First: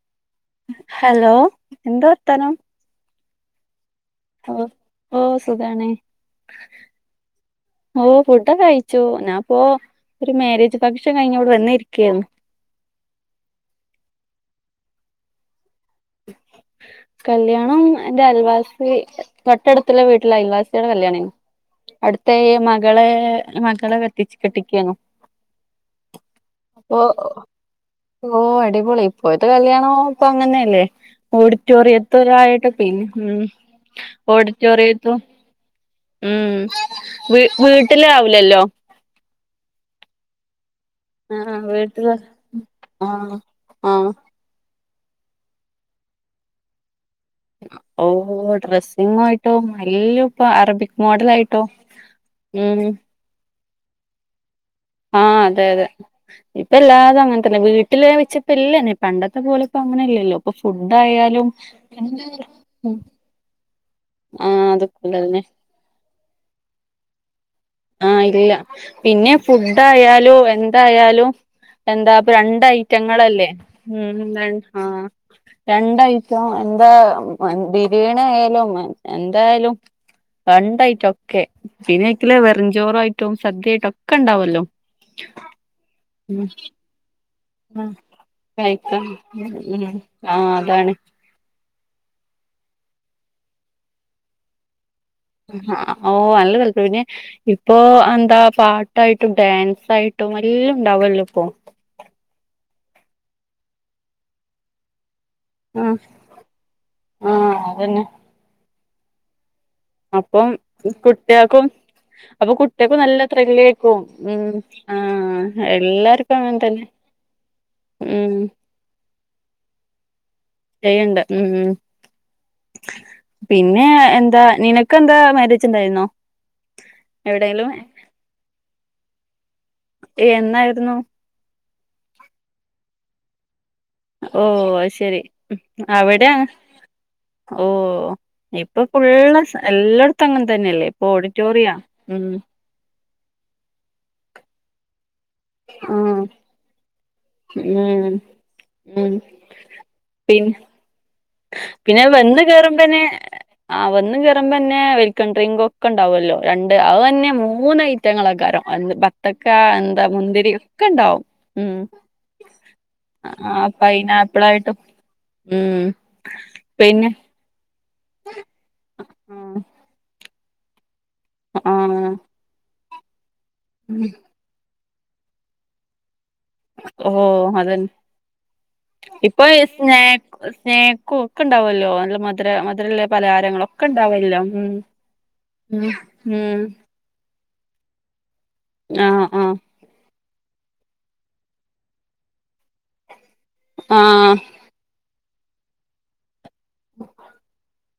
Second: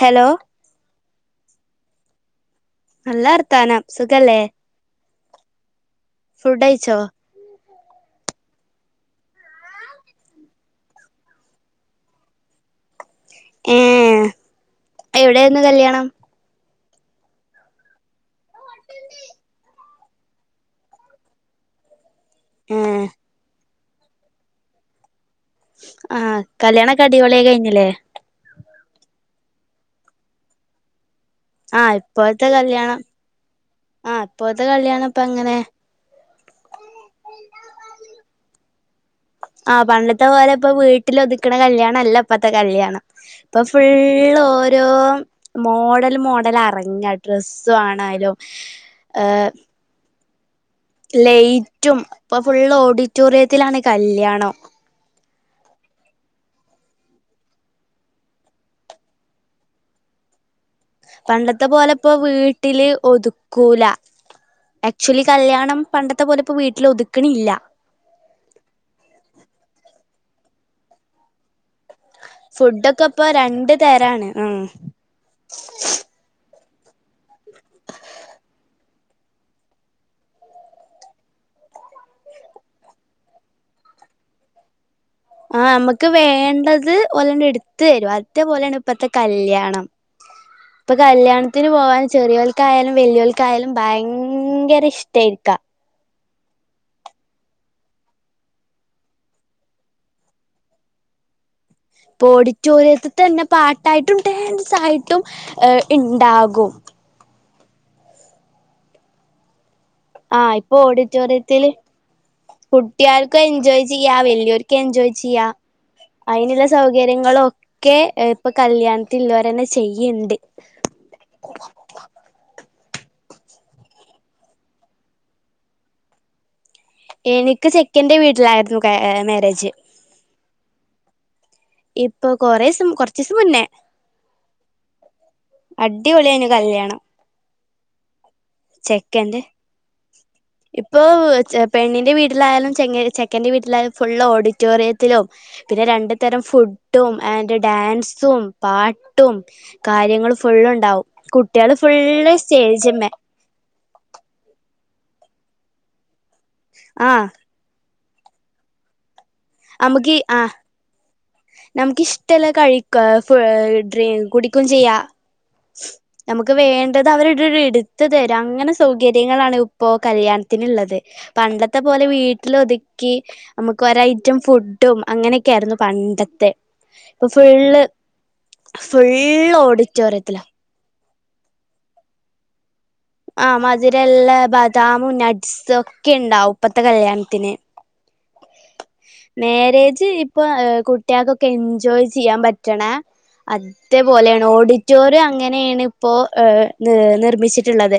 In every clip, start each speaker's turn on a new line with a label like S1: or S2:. S1: Hello
S2: hello എന്താ വർത്താനം
S1: നല്ല വർത്താനം സുഖെല്ലേ
S2: ഓഹ് ഓഹ് സുഖാണ്
S1: ഫുഡ് കഴിച്ചോ
S2: ഓ ഫുഡൊക്കെ കഴിച്ചു. ഞാ ഇപ്പോ ഒരു മാര്യേജ് ഫംഗ്ഷൻ കഴിഞ്ഞ് ഇവിടെ വന്ന് ഇരിക്കേര്ന്നു
S1: ഏഹ് എവിടേയിരുന്നു കല്യാണം
S2: കല്യാണം എന്റെ അയൽവാസി തൊട്ടടുത്ത് ടുത്തുള്ള വീട്ടിലെ അയൽവാസിടെ കല്യാണേന്നു. അടുത്തേ
S1: ഏ
S2: മകളെ മകളെ തിച്ച് കെട്ടിക്കേന്നു.
S1: ആഹ് കല്യാണൊക്കെ അടിപൊളിയായി കഴിഞ്ഞിലേ.
S2: ഓ അടിപൊളി ഇപ്പോഴത്തെ കല്യാണോ ഇപ്പൊ അങ്ങനെല്ലേ
S1: ആ ഇപ്പോഴത്തെ
S2: ഓഡിറ്റോറിയത്തോരായിട്ട്
S1: കല്യാണം
S2: പിന്നെ മഉം
S1: ആ ഇപ്പോഴത്തെ കല്യാണം
S2: ഓഡിറ്റോറിയത്തും.
S1: ഇപ്പ അങ്ങനെ
S2: ഉം ഉം വി വീട്ട്ലാവുല്ലല്ലോ
S1: ആഹ് പണ്ടത്തെ പോലെ ഇപ്പൊ വീട്ട വീട്ടില്
S2: ആ
S1: ഒതുക്ക്ണ കല്യാണം
S2: വീട്ടില്
S1: അല്ല ഇപ്പത്തെ കല്യാണം
S2: ആ
S1: ഇപ്പം
S2: ആ
S1: ഫുള്ള് ഓ രോ മോഡല് മോഡൽ അറങ്ങ ഡ്രസ്സ് ആണ്വാലും ഏഹ്
S2: എല്ലു ഇപ്പം അറബിക് മോഡലായിട്ടും
S1: ലൈറ്റും ഇപ്പൊ ഫുള്ള്
S2: ഉം
S1: ഓഡിറ്റോറിയത്തിലാണ് കല്യാണം
S2: ആഹ് അതെ അതെ ഇപ്പൊ എല്ലാതും അങ്ങൻതന്നെ. വീട്ടില് ന്നാവച്ചിപ്പെ ഇല്ലന്നെ പണ്ടത്തെ പോലെ ഇപ്പോ അങ്ങനെ ഇല്ലല്ലോ ഇപ്പം ഫുഡ് ആയ
S1: പണ്ടത്തെ പോലെ ഇപ്പോ വീട്ടില് ഒതുക്കൂല
S2: ആഹ്
S1: അക്ച്വലി
S2: അതൊക്കെള്ളതന്നെ
S1: കല്യാണം പണ്ടത്തെ പോലെ ഇപ്പോ വീട്ടില് ഒതുക്ക്ണില്ല.
S2: ആഹ് ഇല്ല പിന്നെ ഫുഡയാലും എന്തായാലും എന്താ പ്പ രണ്ട്
S1: ഫുഡൊക്കെ ഇപ്പൊ
S2: ഐറ്റങ്ങളല്ലേ
S1: രണ്ട്
S2: ഉം ഉം
S1: തരാണ്
S2: എന്താണ് ആ ഹ് രണ്ട് ഐറ്റം എന്താ ബിരിയാണി ആയാലും എന്തായാലും രണ്ട് ഐറ്റമൊക്കെ [unintelligible] പഴഞ്ചോറായിട്ടും സദ്യയായിട്ടൊക്കെ ഉണ്ടാവുല്ലോ
S1: ആ നമുക്ക് വേണ്ടത് ഓലണ്ണം എടുത്ത്
S2: ആഹ്
S1: തരും അതേപോലെയാണ് ഇപ്പത്തെ കല്യാണം
S2: ആ അതാണ്
S1: ത്തിന് പോകാൻ ചെറിയോൽക്കായാലും വലിയവൽക്കായാലും ഭയങ്കര ഇഷ്
S2: ഓ നല്ല [unintelligible] പിന്നെ ഇപ്പൊ എന്താ പാട്ടായിട്ടും ഡാൻസായിട്ടും എല്ലാം ഉണ്ടാവല്ലോ ഇപ്പോ
S1: ഇപ്പൊ ഓഡിറ്റോറിയത്തി തന്നെ പാട്ടായിട്ടും ഡാൻസായിട്ടും
S2: ആഹ്
S1: ഇണ്ടാകും
S2: ആഹ് അതന്നെ അപ്പം
S1: ആഹ് ഇപ്പൊ
S2: കുട്ടികൾക്കും
S1: ഓഡിറ്റോറിയത്തില്
S2: അപ്പൊ കുട്ടികൾക്കും നല്ല
S1: കുട്ടികൾക്ക്‌ എൻജോയ്
S2: ത്രില്ലേക്കും
S1: ചെയ്യാ
S2: ഉം
S1: വലിയോർക്ക് എൻജോയ്
S2: ആഹ്
S1: ചെയ്യാ
S2: എല്ലാർക്കും അങ്ങനെ
S1: അയിനുള്ള
S2: തന്നെ
S1: സൗകര്യങ്ങളൊക്കെ
S2: ഉം
S1: ഇപ്പൊ കല്യാണത്തിള്ളവരെന്നെ ചെയ്യണ്ട്
S2: ചെയ്യണ്ട് മം മം പിന്നെ എന്താ നിനക്ക് എന്താ മാര്യേജ് ഉണ്ടായിരുന്നോ എവിടെയെങ്കിലും
S1: എനിക്ക് ചെക്കൻ്റെ വീട്ടിലായിരുന്നു ക മാര്യേജ്
S2: എന്നായിരുന്നു
S1: ഇപ്പൊ കൊറേ ദിവസം കൊറച്ചു ദിവസം മുന്നേ
S2: ഓ അയ്ശെരി അവിടെ
S1: അടിപൊളിയായിനു കല്യാണം
S2: ഓ ഇപ്പം
S1: ചെക്കന്റെ
S2: ഫുള് സ്ഥ എല്ലായിടത്തും അങ്ങനെ തന്നെയല്ലേ ഇപ്പൊ ഓഡിറ്റോറിയാ മം
S1: ചെക്കൻ്റെ വീട്ടിലായാലും ഫുള് ഓഡിറ്റോറിയത്തിലും പിന്നെ രണ്ടു
S2: ഉം
S1: തരം ഫുഡും അയ്ന്റെ
S2: ഉം
S1: ഡാൻസും
S2: ഉം
S1: പാട്ടും കാര്യങ്ങൾ
S2: പിന്നെ
S1: ഫുള് ഉണ്ടാവും കുട്ടികള് ഫുള്ള് സ്റ്റേജമ്മേ
S2: ആഹ് വന്നും കേറ്മ്പ് തന്നെ വൽക്കും ഡ്രിങ്ക് ഒക്കെ ഉണ്ടാവല്ലോ രണ്ട് അത്
S1: ആഹ്
S2: തന്നെ മൂ മൂന്നയിറ്റങ്ങളൊക്കൊരോ ബത്തക്ക എന്താ മുന്തിരി ഒക്കെ ഉണ്ടാവും ഉം
S1: നമുക്ക് ഇഷ്ടമല്ല കഴിക്ക ഫു
S2: ആ
S1: ഡ്രി കുടിക്കയും
S2: പൈനാപ്പിളായിട്ടും
S1: ചെയ്യാ
S2: ഉം
S1: നമുക്ക് വേണ്ടത്
S2: പിന്നെ
S1: അവരുരുടെടുത്ത് തരും അങ്ങനെ സൗകര്യങ്ങളാണ് ഇപ്പോ കല്യാണ ത്തിനുള്ളത്
S2: ആ
S1: പണ്ടത്തെ പോലെ വീട്ടിലൊതുക്കി നമുക്ക്
S2: ഉം.
S1: ഒരയിറ്റം ഫുഡും അങ്ങനെയൊക്കെ ആയിരുന്നു പണ്ടത്തെ
S2: ഓ
S1: ഇപ്പൊ ഫുള്ള്
S2: അതന്നെ ഇപ്പൊ
S1: ഫുള്ള്
S2: ഈ സ്നാ
S1: ഓഡിറ്റോറിയത്തിലാ
S2: സ്നക്കും ഒക്കെ ഉണ്ടാവുമല്ലോ നല്ല മധുര മധുരല്ല
S1: ആ
S2: പലഹാരങ്ങളോക്കെ
S1: മധുരള്ള
S2: ഉണ്ടാവല്ലോ ഉം
S1: ബദാമും നട്ട്സും
S2: ഉം
S1: ഒക്കെ ഉണ്ടാവും
S2: ഉം
S1: ഇപ്പത്തെ കല്യാണത്തിന്
S2: ആഹ്
S1: മാരേജ് ഇപ്പൊ കുട്ടികൾക്കൊക്കെ എൻജോയ് ചെയ്യാൻ പറ്റ റ്റണ
S2: ആഹ്
S1: അതേപോലെയാണ് ഓടി റ്റോറിയം അങ്ങനെയാണ് ഇപ്പോ ഏഹ് നി നിർമ്മിച്ചിട്ടുള്ളത്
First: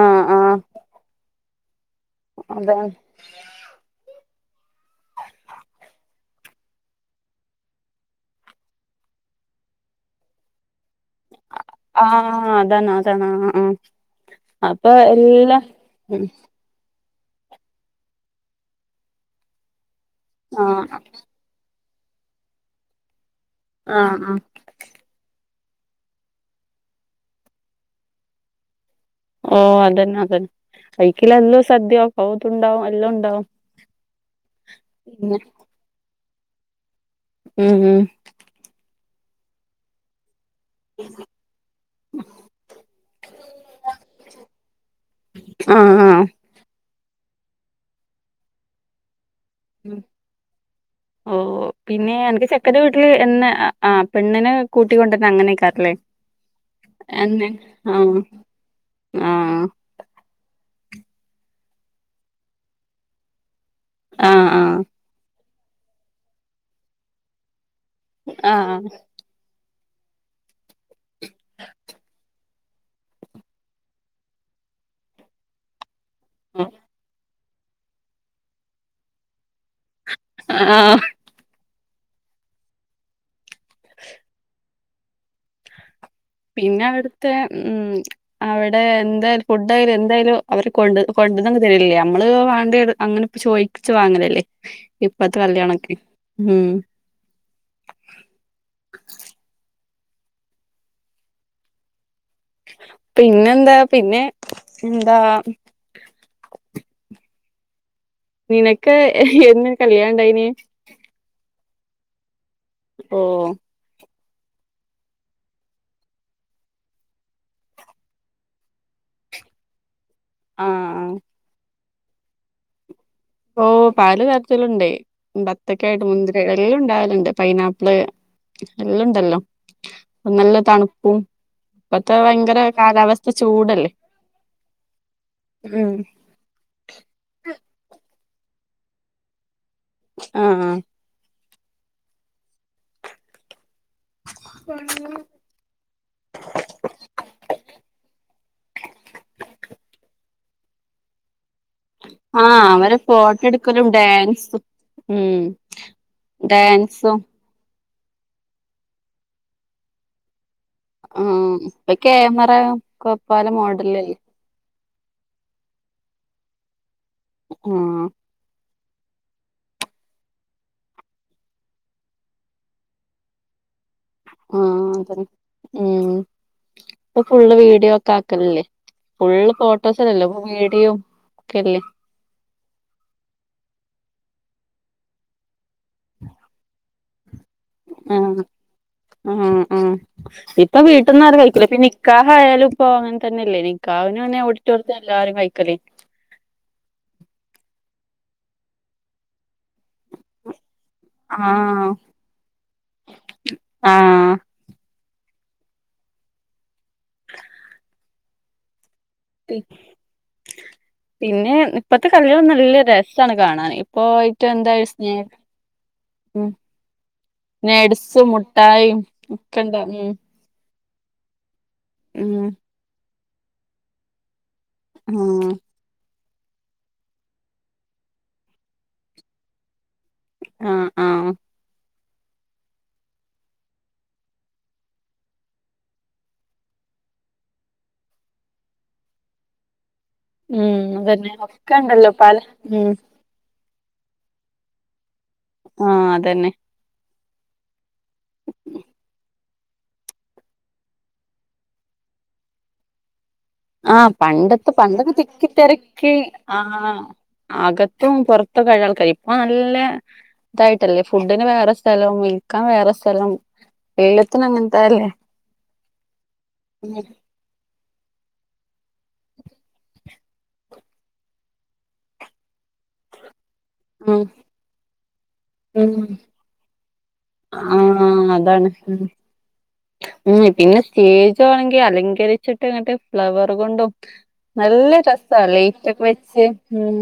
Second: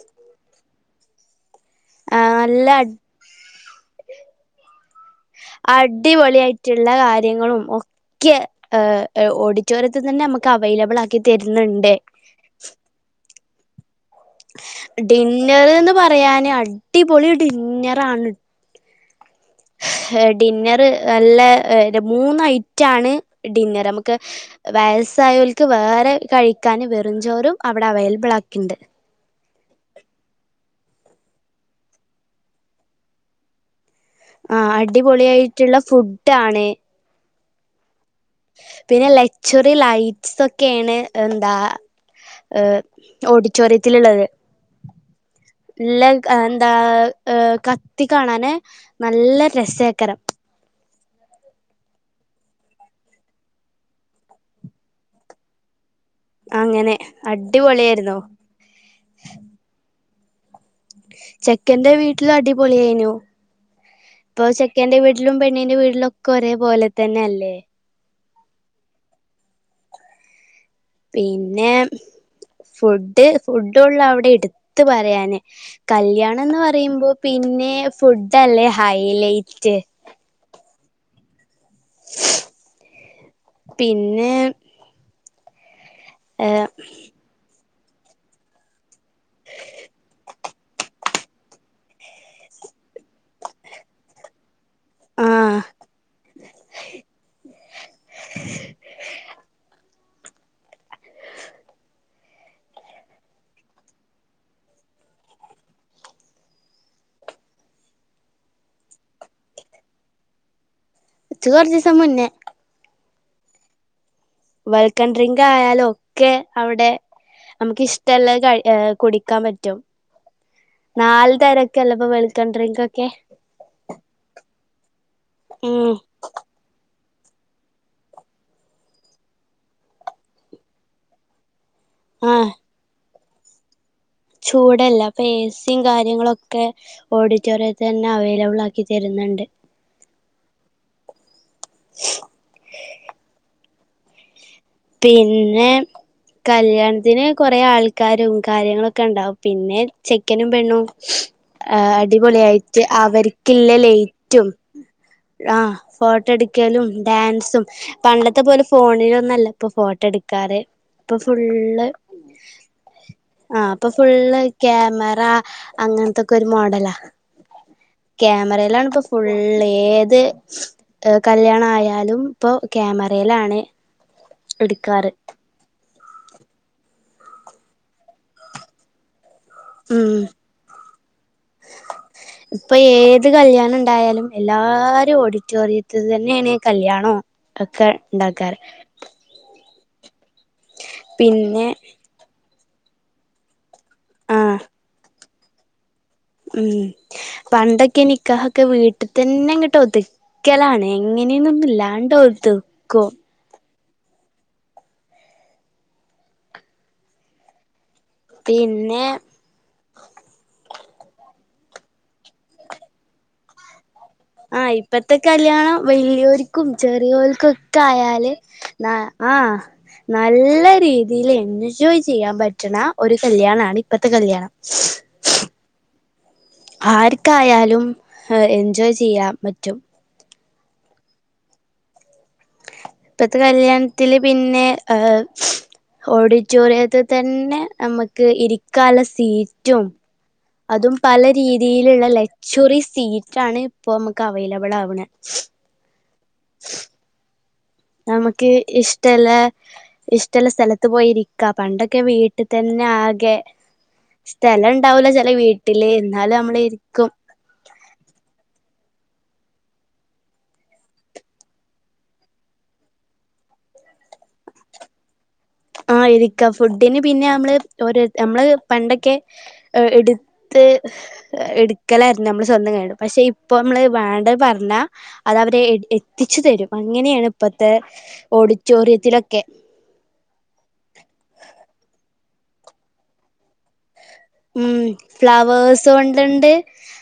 S2: ആഹ് ആഹ്
S1: നല്ല അ
S2: അതാണ്
S1: അടിപൊളിയായിട്ടുള്ള കാര്യങ്ങളും ക്കെ ഓഡിറ്റോറിയത്തിൽ തന്നെ നമുക്ക് അവൈലബിൾ ആക്കി തരുന്നുണ്ട്
S2: ആഹ് അതാണ് അതാണ് ആഹ് ആഹ് അപ്പൊ എല്ലാ
S1: ഡിന്നർ എന്ന്
S2: ഉം
S1: പറയാാന് അടിപൊളി ഡിന്നറാണ് ഏ ഡിന്നർ
S2: ആഹ്
S1: നല്ല മൂന്നൈറ്റ ആണ് ഡിന്നർ നമുക്ക്
S2: ആഹ് ആഹ്
S1: വയസായവൽക്ക് വേറെ കഴിക്കാൻ വെറുംചോറും അവിടെ അവൈലബിൾ ആക്കിണ്ട്
S2: ഓ അതന്നെ അതന്നെ കൈക്കല എല്ലാം സദ്യയാ കൗത ഉണ്ടാവും എല്ലാം ഉണ്ടാവും
S1: ആഹ്
S2: പിന്നെ
S1: അടിപൊളിയായിട്ടുള്ള ഫുഡ് ആണ്
S2: ഉം ഉം
S1: പിന്നെ ലച്വറി ലൈറ്റ്സ് ഒക്കെ ഒക്കെയാണ് എന്താ ഓഡിറ്റോറിയത്തിലുള്ളത്
S2: ആഹ്
S1: നല്ല
S2: ആഹ്
S1: എന്താ ഏഹ് കത്തി കാണാന് നല്ല രസേകരം
S2: ഒ ഒ പിന്നെ അൻക്ക് ചെക്കന്റെ വീട്ടില് എന്നെ ആ പെണ്ണിനെ കൂട്ടിക്കൊണ്ടന്നെ അങ്ങനെൊക്കാറല്ലേ
S1: അങ്ങനെ
S2: എന്നെ ആ
S1: അടിപൊളിയായിരുന്നു
S2: ആ
S1: ചെക്കന്റെ വീട്ടിൽ അടിപൊളിയെനു. ഇപ്പൊ
S2: ആഹ്
S1: ചെക്കന്റെ വീട്ടിലും പെണ്ണിന്റെ വീട്ടിലും ഒക്കെ ഒരേ പോലെ തന്നെ അല്ലേ.
S2: ആഹ്
S1: പിന്നെ ഫുഡ്. ഫുഡള്ളു അവിടെ ഇട്ത്ത് പറയാന്. കല്യാണം എന്ന്
S2: ആഹ്
S1: പറയുമ്പോ പിന്നെ ഫുഡ് അല്ലേ ഹൈലൈറ്റ്.
S2: ആ ആ
S1: പിന്നെ
S2: പിന്നെ അവിടുത്തെ ഉം അവിടെ എന്തായാലും ഫുഡയാലും എന്തായാലും അവരെ കൊണ്ട് കൊണ്ടന്നു തരില്ലിയ നമ്മള് വാണ്ടിത് അങ്ങനെ. ചോയിച്ച് വാങ്ങലല്ലേ
S1: ആ
S2: ഇപ്പത്തെ കല്യാണൊക്കെ മം.
S1: [inaudible]
S2: പിന്നെന്താ പിന്നെ എന്താ നിനക്ക് എന്ന് കല്യാണം ഉണ്ടായിനീ
S1: ഇച്ച് കോർച്ചിസം മുന്നെ.
S2: ഓ
S1: വെൽക്കം ഡ്രിങ്ക് ആയാലും ഒക്കെ അവിടെ നമുക്ക് ഇഷ്ടള്ളെ കയി കുടിക്കാൻ പറ്റും.
S2: ആഹ്
S1: നാല് തരൊക്കെല്ലപ്പോ വെൽക്കൻ ഡ്രിങ്ക് ഒക്കെ.
S2: ഓ പല തരത്തിലുണ്ട് ബത്തക്കെ
S1: ഉം
S2: ആയൊണ്ട് മുന്തി എല്ലാംണ്ടാവലുണ്ട് പൈനാപ്പിള് എല്ല് ഇണ്ടല്ലോ. അനല്ല തണുപ്പും ഇപ്പത്തെ
S1: ആഹ്
S2: ഭയങ്കര കാലാവസ്ഥ ചൂടല്ലേ
S1: ചൂടല്ല ഇപ്പൊ എസിം
S2: ഉം
S1: കാര്യങ്ങളൊക്കെ ഒക്കെ ഓഡിറ്റോറിയത്തിൽ തന്നെ അവൈലബിൾ ആക്കി തരുന്നുണ്ട്.
S2: ആ ആ
S1: [inaudible]
S2: [unintelligible]
S1: പിന്നെ കല്യാണത്തിന് കൊറേ ആൾക്കാരും കാര്യങ്ങളൊക്കെ ഉണ്ടാവും. പിന്നെ ചെക്കനും പെണ്ണും ആ
S2: ആഹ്
S1: അടിപൊളിയായിട്ട്
S2: അവരെ ഫോട്ടോ
S1: അവർക്കുള്ള
S2: എടുക്കലും
S1: ലൈറ്റും.
S2: ഡാൻസും ഉം
S1: ആ ഫോട്ടോ എടുക്കലും
S2: ഡാൻസും
S1: ഡാൻസും പണ്ടത്തെ പോലും ഫോണിലൊന്നുംല്ല ഇപ്പൊ ഫോട്ടോ എടുക്ക [unintelligible] ഇപ്പൊ
S2: ആഹ്
S1: ഫുള്ള്
S2: ഇപ്പൊ ക്യാമറ കൊപ്പാല
S1: ആ ഇപ്പൊ
S2: മോഡലല്ലേ
S1: ഫുള്ള് ക്യാമറ അങ്ങനത്തൊക്കെ ഒരു മോഡലാ.
S2: മം
S1: ക്യാമറെലാണ് ഇപ്പോ ഫുള്ള് ഏത് കല്യാണ ആയാലും ഇപ്പൊ ക്യാമാറെലാണ്.
S2: ആ [unintelligible] എ ഇപ്പൊ ഫുള്ള് വീഡിയോ ഒക്കെ ആക്കൽലില്ലേ ഫുൾ
S1: ഉം
S2: ഫോട്ടോസന്നെല്ലോ ഇപ്പോ വീഡിയോ ഒക്കെല്ലേ.
S1: ഇപ്പൊ ഏത് കല്യാണം ഇണ്ടായാലും എല്ലാരും ഓഡിറ്റോറിയത്തി അത് തന്നെയാണ് കല്ല്യാണോ അ ക്കെ ഉണ്ടാക്കാറ്
S2: മം മം ഇപ്പൊ വീട്ടന്നും ആരും കഴിക്കില്ല.
S1: പിന്നെ
S2: നിക്കാഹായാലും ഇപ്പ അങ്ങനെ തന്നെല്ലേ കാവ്ന് വന്നെ
S1: ആഹ്
S2: ഓഡിറ്റോറിയത്തിന് എല്ലാരും വയ്ക്കലെ
S1: ഉം പണ്ടൊക്കെനിക്കഹോക്കെ വീട്ട് തന്നെങ്ങിട്ടോതു ക്കലാണ് എങ്ങനെയൊന്നുമില്ല
S2: ആഹ്
S1: ഇല്ലാണ്ടോതുക്കും.
S2: ആ [inaudible]
S1: പിന്നെ
S2: പിന്നെ ഇപ്പത്തെ കല്യാണല്ലാം നല്ല രസമാണ് കാണാൻ. ഇപ്പോൾ
S1: ആ ഇപ്പത്തെ കല്യാണം
S2: ഉം
S1: വലിയോർക്കും ചെറിയോൽക്കും ഓക്കെ ആയാല് ന
S2: അയിം
S1: ആഹ്
S2: കണ്ട ഉം
S1: നല്ല രീതിയിൽ എൻജോയ് ചെയ്യാൻ
S2: ഉം
S1: പറ്റണ ഒരു കല്യാണണ് ഇപ്പത്തെ കല്യാണം.
S2: ഉം
S1: ആര്ക്കായാലും എൻജോയ് ചെയ്യാൻ പറ്റും.
S2: ആഹ് ആഹ്
S1: ഇപ്പത്തെ കല്യാണത്തില് പിന്നെ ഏഹ് ഓഡിറ്റോറിയത്തിൽ തന്നെ നമുക്ക് ഇരിക്കാള്ള സീറ്റും
S2: ഉം
S1: അതും പല
S2: അതന്നെ ഒക്കെ
S1: രീതിയിലുള്ള
S2: ഉണ്ടല്ലോ പല
S1: ലക്സ്വറി
S2: ഉം
S1: സീറ്റ് റ്റാണ് ഇപ്പൊ നമ്മക്ക് അവൈലബിളാവുന്നേ
S2: ആഹ് അതന്നെ
S1: നമക്ക് ഇഷ്ടള്ള ഇഷ് ട്ടല്ല സ്ഥലത്ത് പോയി ഇരിക്ക. പണ്ടൊക്കെ വീട്ടിൽ തന്നെ ആകെ
S2: ആഹ്
S1: സ്ഥലം
S2: പണ്ടത്തെ
S1: ഉണ്ടാവൂല
S2: പണ്ടൊക്കെ
S1: ചെല വീട്ടില്
S2: തിക്കിതിരക്കി
S1: എന്നാലും നമ്മള്
S2: ഹ്
S1: ഇരിക്കും
S2: അകത്തും പൊറത്തകഴുകണാൾക്കാര് ഇപ്പോ നല്ലെ തായ് ട്ടല്ലേ ഫുഡിന് വേറെ സ്ഥലം ഇരിക്കാൻ വേറെ സ്ഥലം വെയിലത്ത്‌ നിന്നിട്ടാല്ലേ
S1: ആ ഇരിക്കാം. ഫുഡിന് പിന്നെ നമ്മള് ഓരോ നമ്മള് പണ്ടൊക്കെ എടു ത്ത് എടുക്കലായിരുന്നു. നമ്മള് സ്വന്തം കയിയൊണ്ട്. പക്ഷെ ഇപ്പൊ നമ്മള്
S2: ഉം
S1: വേണ്ടത് പറഞ്ഞാ അത് അവര്
S2: ഉം
S1: എത്തിച്ചു തരും. അങ്ങനെയാണ് ഇപ്പത്തെ
S2: ആഹ് അതാണ് ഉം
S1: ഓഡിറ്റോറിയത്തിലൊക്കെ
S2: ഉം പിന്നെ സ്റ്റേജ ആണെങ്കിൽ അലങ്കരിച്ചിട്ട് ഇങ്ങട്ട് ഫ്ലവർ കൊണ്ടും
S1: ഉം
S2: നല്ല രസ ല്ലേ ലേയ്റ്റക്കെ വെച്ച് ഉം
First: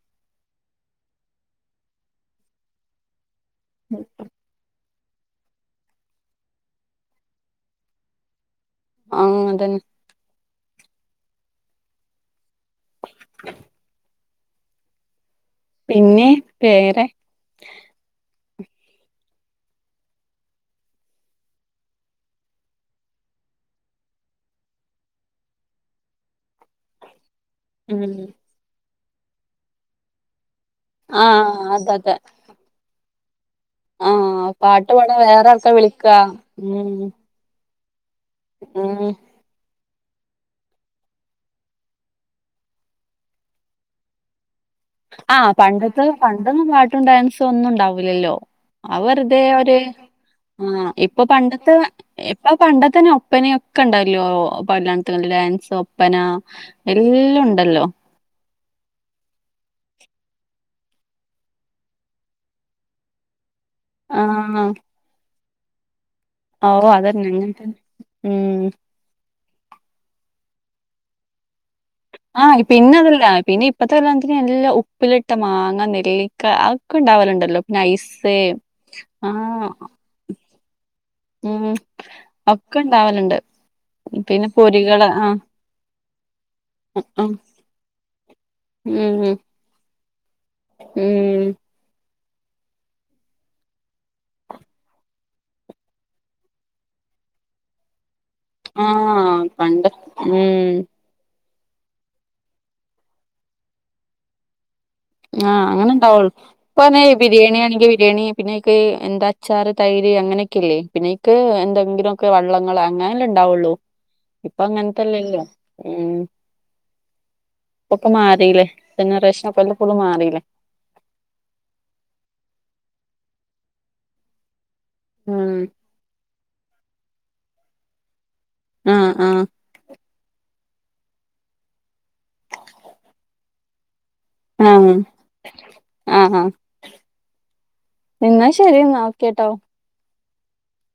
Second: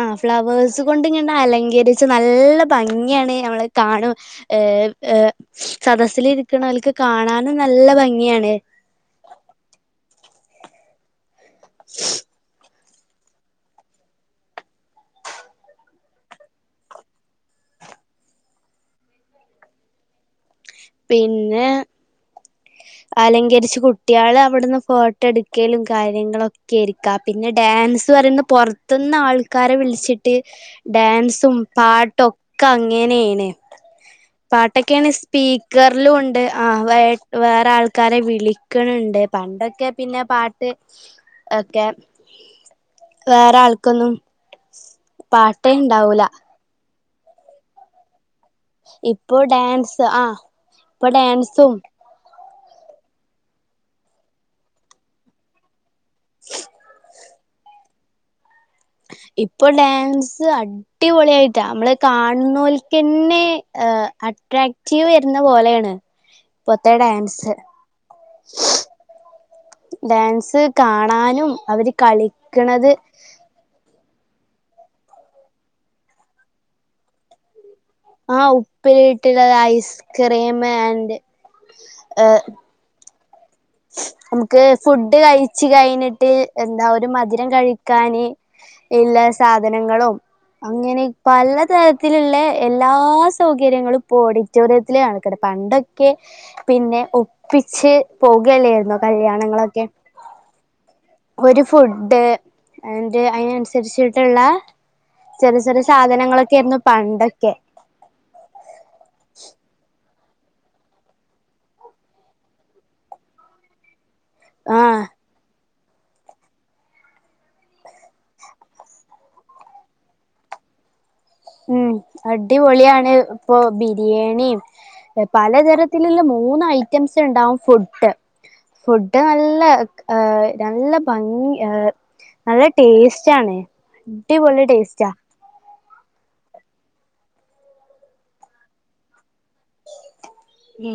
S1: ആഹ് ഫ്ലവേഴ്സ് കൊണ്ട് ഇങ്ങ അലങ്കരിച്ച് നല്ല ഭംഗിയാണ്. നമ്മളെ കാണും ഏഹ് ഏഹ് സദസ്സിലിരിക്കണവക്ക് കാണാനും നല്ല ഭംഗിയാണ്
S2: ആഹ് അതന്നെ പിന്നെ വേറെ
S1: പിന്നെ അലങ്കരിച്ച കുട്യാള് അവിടുന്ന് ഫോട്ടോ എടുക്കലും കാര്യങ്ങളൊക്കെ കേരിക്കാ പിന്നെ ഡാൻസ്
S2: ഉം
S1: പറയുന്ന പൊറത്തന്ന് ആൾക്കാരെ വിളിച്ചിട്ട് ഡാൻസും
S2: ആഹ് അതതെ
S1: പാട്ടൊക്കെ അങ്ങനെയാണ്.
S2: ആഹ് പാട്ട്
S1: പാട്ടൊക്കെയാണ്
S2: പാടാൻ
S1: സ്പീ
S2: വേറെ ആൾക്കാ
S1: ക്കർലും
S2: വിളിക്കാ
S1: ഉണ്ട് ആ വ
S2: ഉം
S1: വേറെ ആൾക്കാരെ
S2: ഉം
S1: വിളിക്കണണ്ട്. പണ്ടൊക്കെ പിന്നെ പ പാട്ട് ഒക്കെ വേറെ ആൾക്കൊന്നും
S2: ആഹ്
S1: പാട്ടേ
S2: പണ്ടത്തെ
S1: ഉണ്ടാവൂല
S2: പണ്ടൊന്നും പാട്ടും ഡാൻസും ഒന്നും ഉണ്ടാവൂല്ലല്ലോ? ആഹ്
S1: ഇപ്പൊ
S2: വെറുതെ ഒരു
S1: ഡാൻസ്
S2: ആ ഇപ്പൊ പണ്ടത്തെ ഇപ്പൊ പണ്ട തന്നെ ഒപ്പനൊക്കെ ഉണ്ടല്ലോ പ ഡാൻസോ ഒപ്പന എല്ലും ണ്ടല്ലോ
S1: ഇപ്പൊ ഡാൻസ് അടിപൊളിയായിട്ടാ നമ്മള് കാണുന്നോൽക്കന്നെ അഹ്
S2: ആഹ്
S1: അട്രാക്റ്റീവ് വരുന്ന പോലെയാണ് ഇ
S2: ഓഹ്
S1: പൊത്തേ
S2: അതന്നെ
S1: ഡാൻസ്
S2: അങ്ങൻതന്നെ ഉം
S1: ഡാൻസ് കാണാനും അവര്
S2: ആഹ്
S1: കളിക്കണത്
S2: പിന്നെ അതല്ല പിന്നെ ഇപ്പത്തെ കല്യാണത്തിന് എല്ലാം ഉപ്പിലിട്ട മാങ്ങ നെല്ലിക്ക അ ഒക്കെ ഉണ്ടാവലുണ്ടല്ലോ പിന്നെ ഐസ്
S1: ആഹ് ഉപ്പില് ട്ടുള്ളത്
S2: ആഹ്
S1: ഐസ്ക്രീം ആൻഡ്
S2: ഉം
S1: ഏ
S2: ഒക്കെ ണ്ടാവലുണ്ട്
S1: നമുക്ക് ഫുഡ് കഴിച്ചു കഴിഞ്ഞിട്ട് എന്താ ഒരു
S2: ഉം
S1: മധുരം കഴിക്കാന് എല്ലാ
S2: ഉം
S1: സാധനങ്ങളും അങ്ങനെ
S2: ഉം
S1: പലത രത്തിലുള്ള എല്ലാ സൗകര്യങ്ങളും ഇപ്പോ ഓഡിറ്റോറിയത്തില കണക്കുന്നത് പണ്ടൊക്കെ പിന്നെ ഒപ്പിച്ച് പോകുകയല്ലോയിരുന്നോ
S2: ആഹ്
S1: കല്യാണങ്ങളൊക്കെ
S2: പണ്ട് ഉം
S1: ഒരു ഫുഡ് അന്റെ അതിനനുസരിച്ചിട്ടുള്ള
S2: ആഹ് അങ്ങനെ ഉണ്ടാവുള്ളൂ. പ്പൊ ന്നെ
S1: പണ്ടൊക്കെ
S2: ബിരിയാണി ആണെങ്കിൽ ബിരിയാണി പിന്നയ്ക്ക് എന്താ അച്ചാർ തൈര് അങ്ങനെയൊക്കെല്ലേ പിന്നയ്ക്ക് എന്തെങ്കിലുമൊക്കെ വള്ളങ്ങൾ അങ്ങനെല്ലേ ഉണ്ടാവുള്ളൂ ഇപ്പ
S1: ആഹ്
S2: അങ്ങൻത്തെല്ലല്ലോ ഉം ഇപ്പൊക്കെ മാറില്ലേ ജനറേഷനൊക്കെ ഫുള്ള് മാറില്ലേ
S1: ഉം അടിപൊളിയാണ് ഇപ്പൊ ബിരിയാണിം
S2: ഉം
S1: പലതരത്തിലുള്ള മൂന്ന് ഐറ്റംസ് ണ്ടാവും ഫുഡ്
S2: ആഹ്
S1: ഫുഡ്
S2: ആഹ്
S1: നല്ല ഏഹ് നല്ല ഭംഗി ഏഹ് നല്ല ടേസ്റ്റ് ആണ്. അടിപൊളി
S2: ആഹ്
S1: ടേസ്റ്റാ
S2: ആഹ് എന്നാ ശരി ന്നാ ഓക്കെ ട്ടോ
S1: ഉം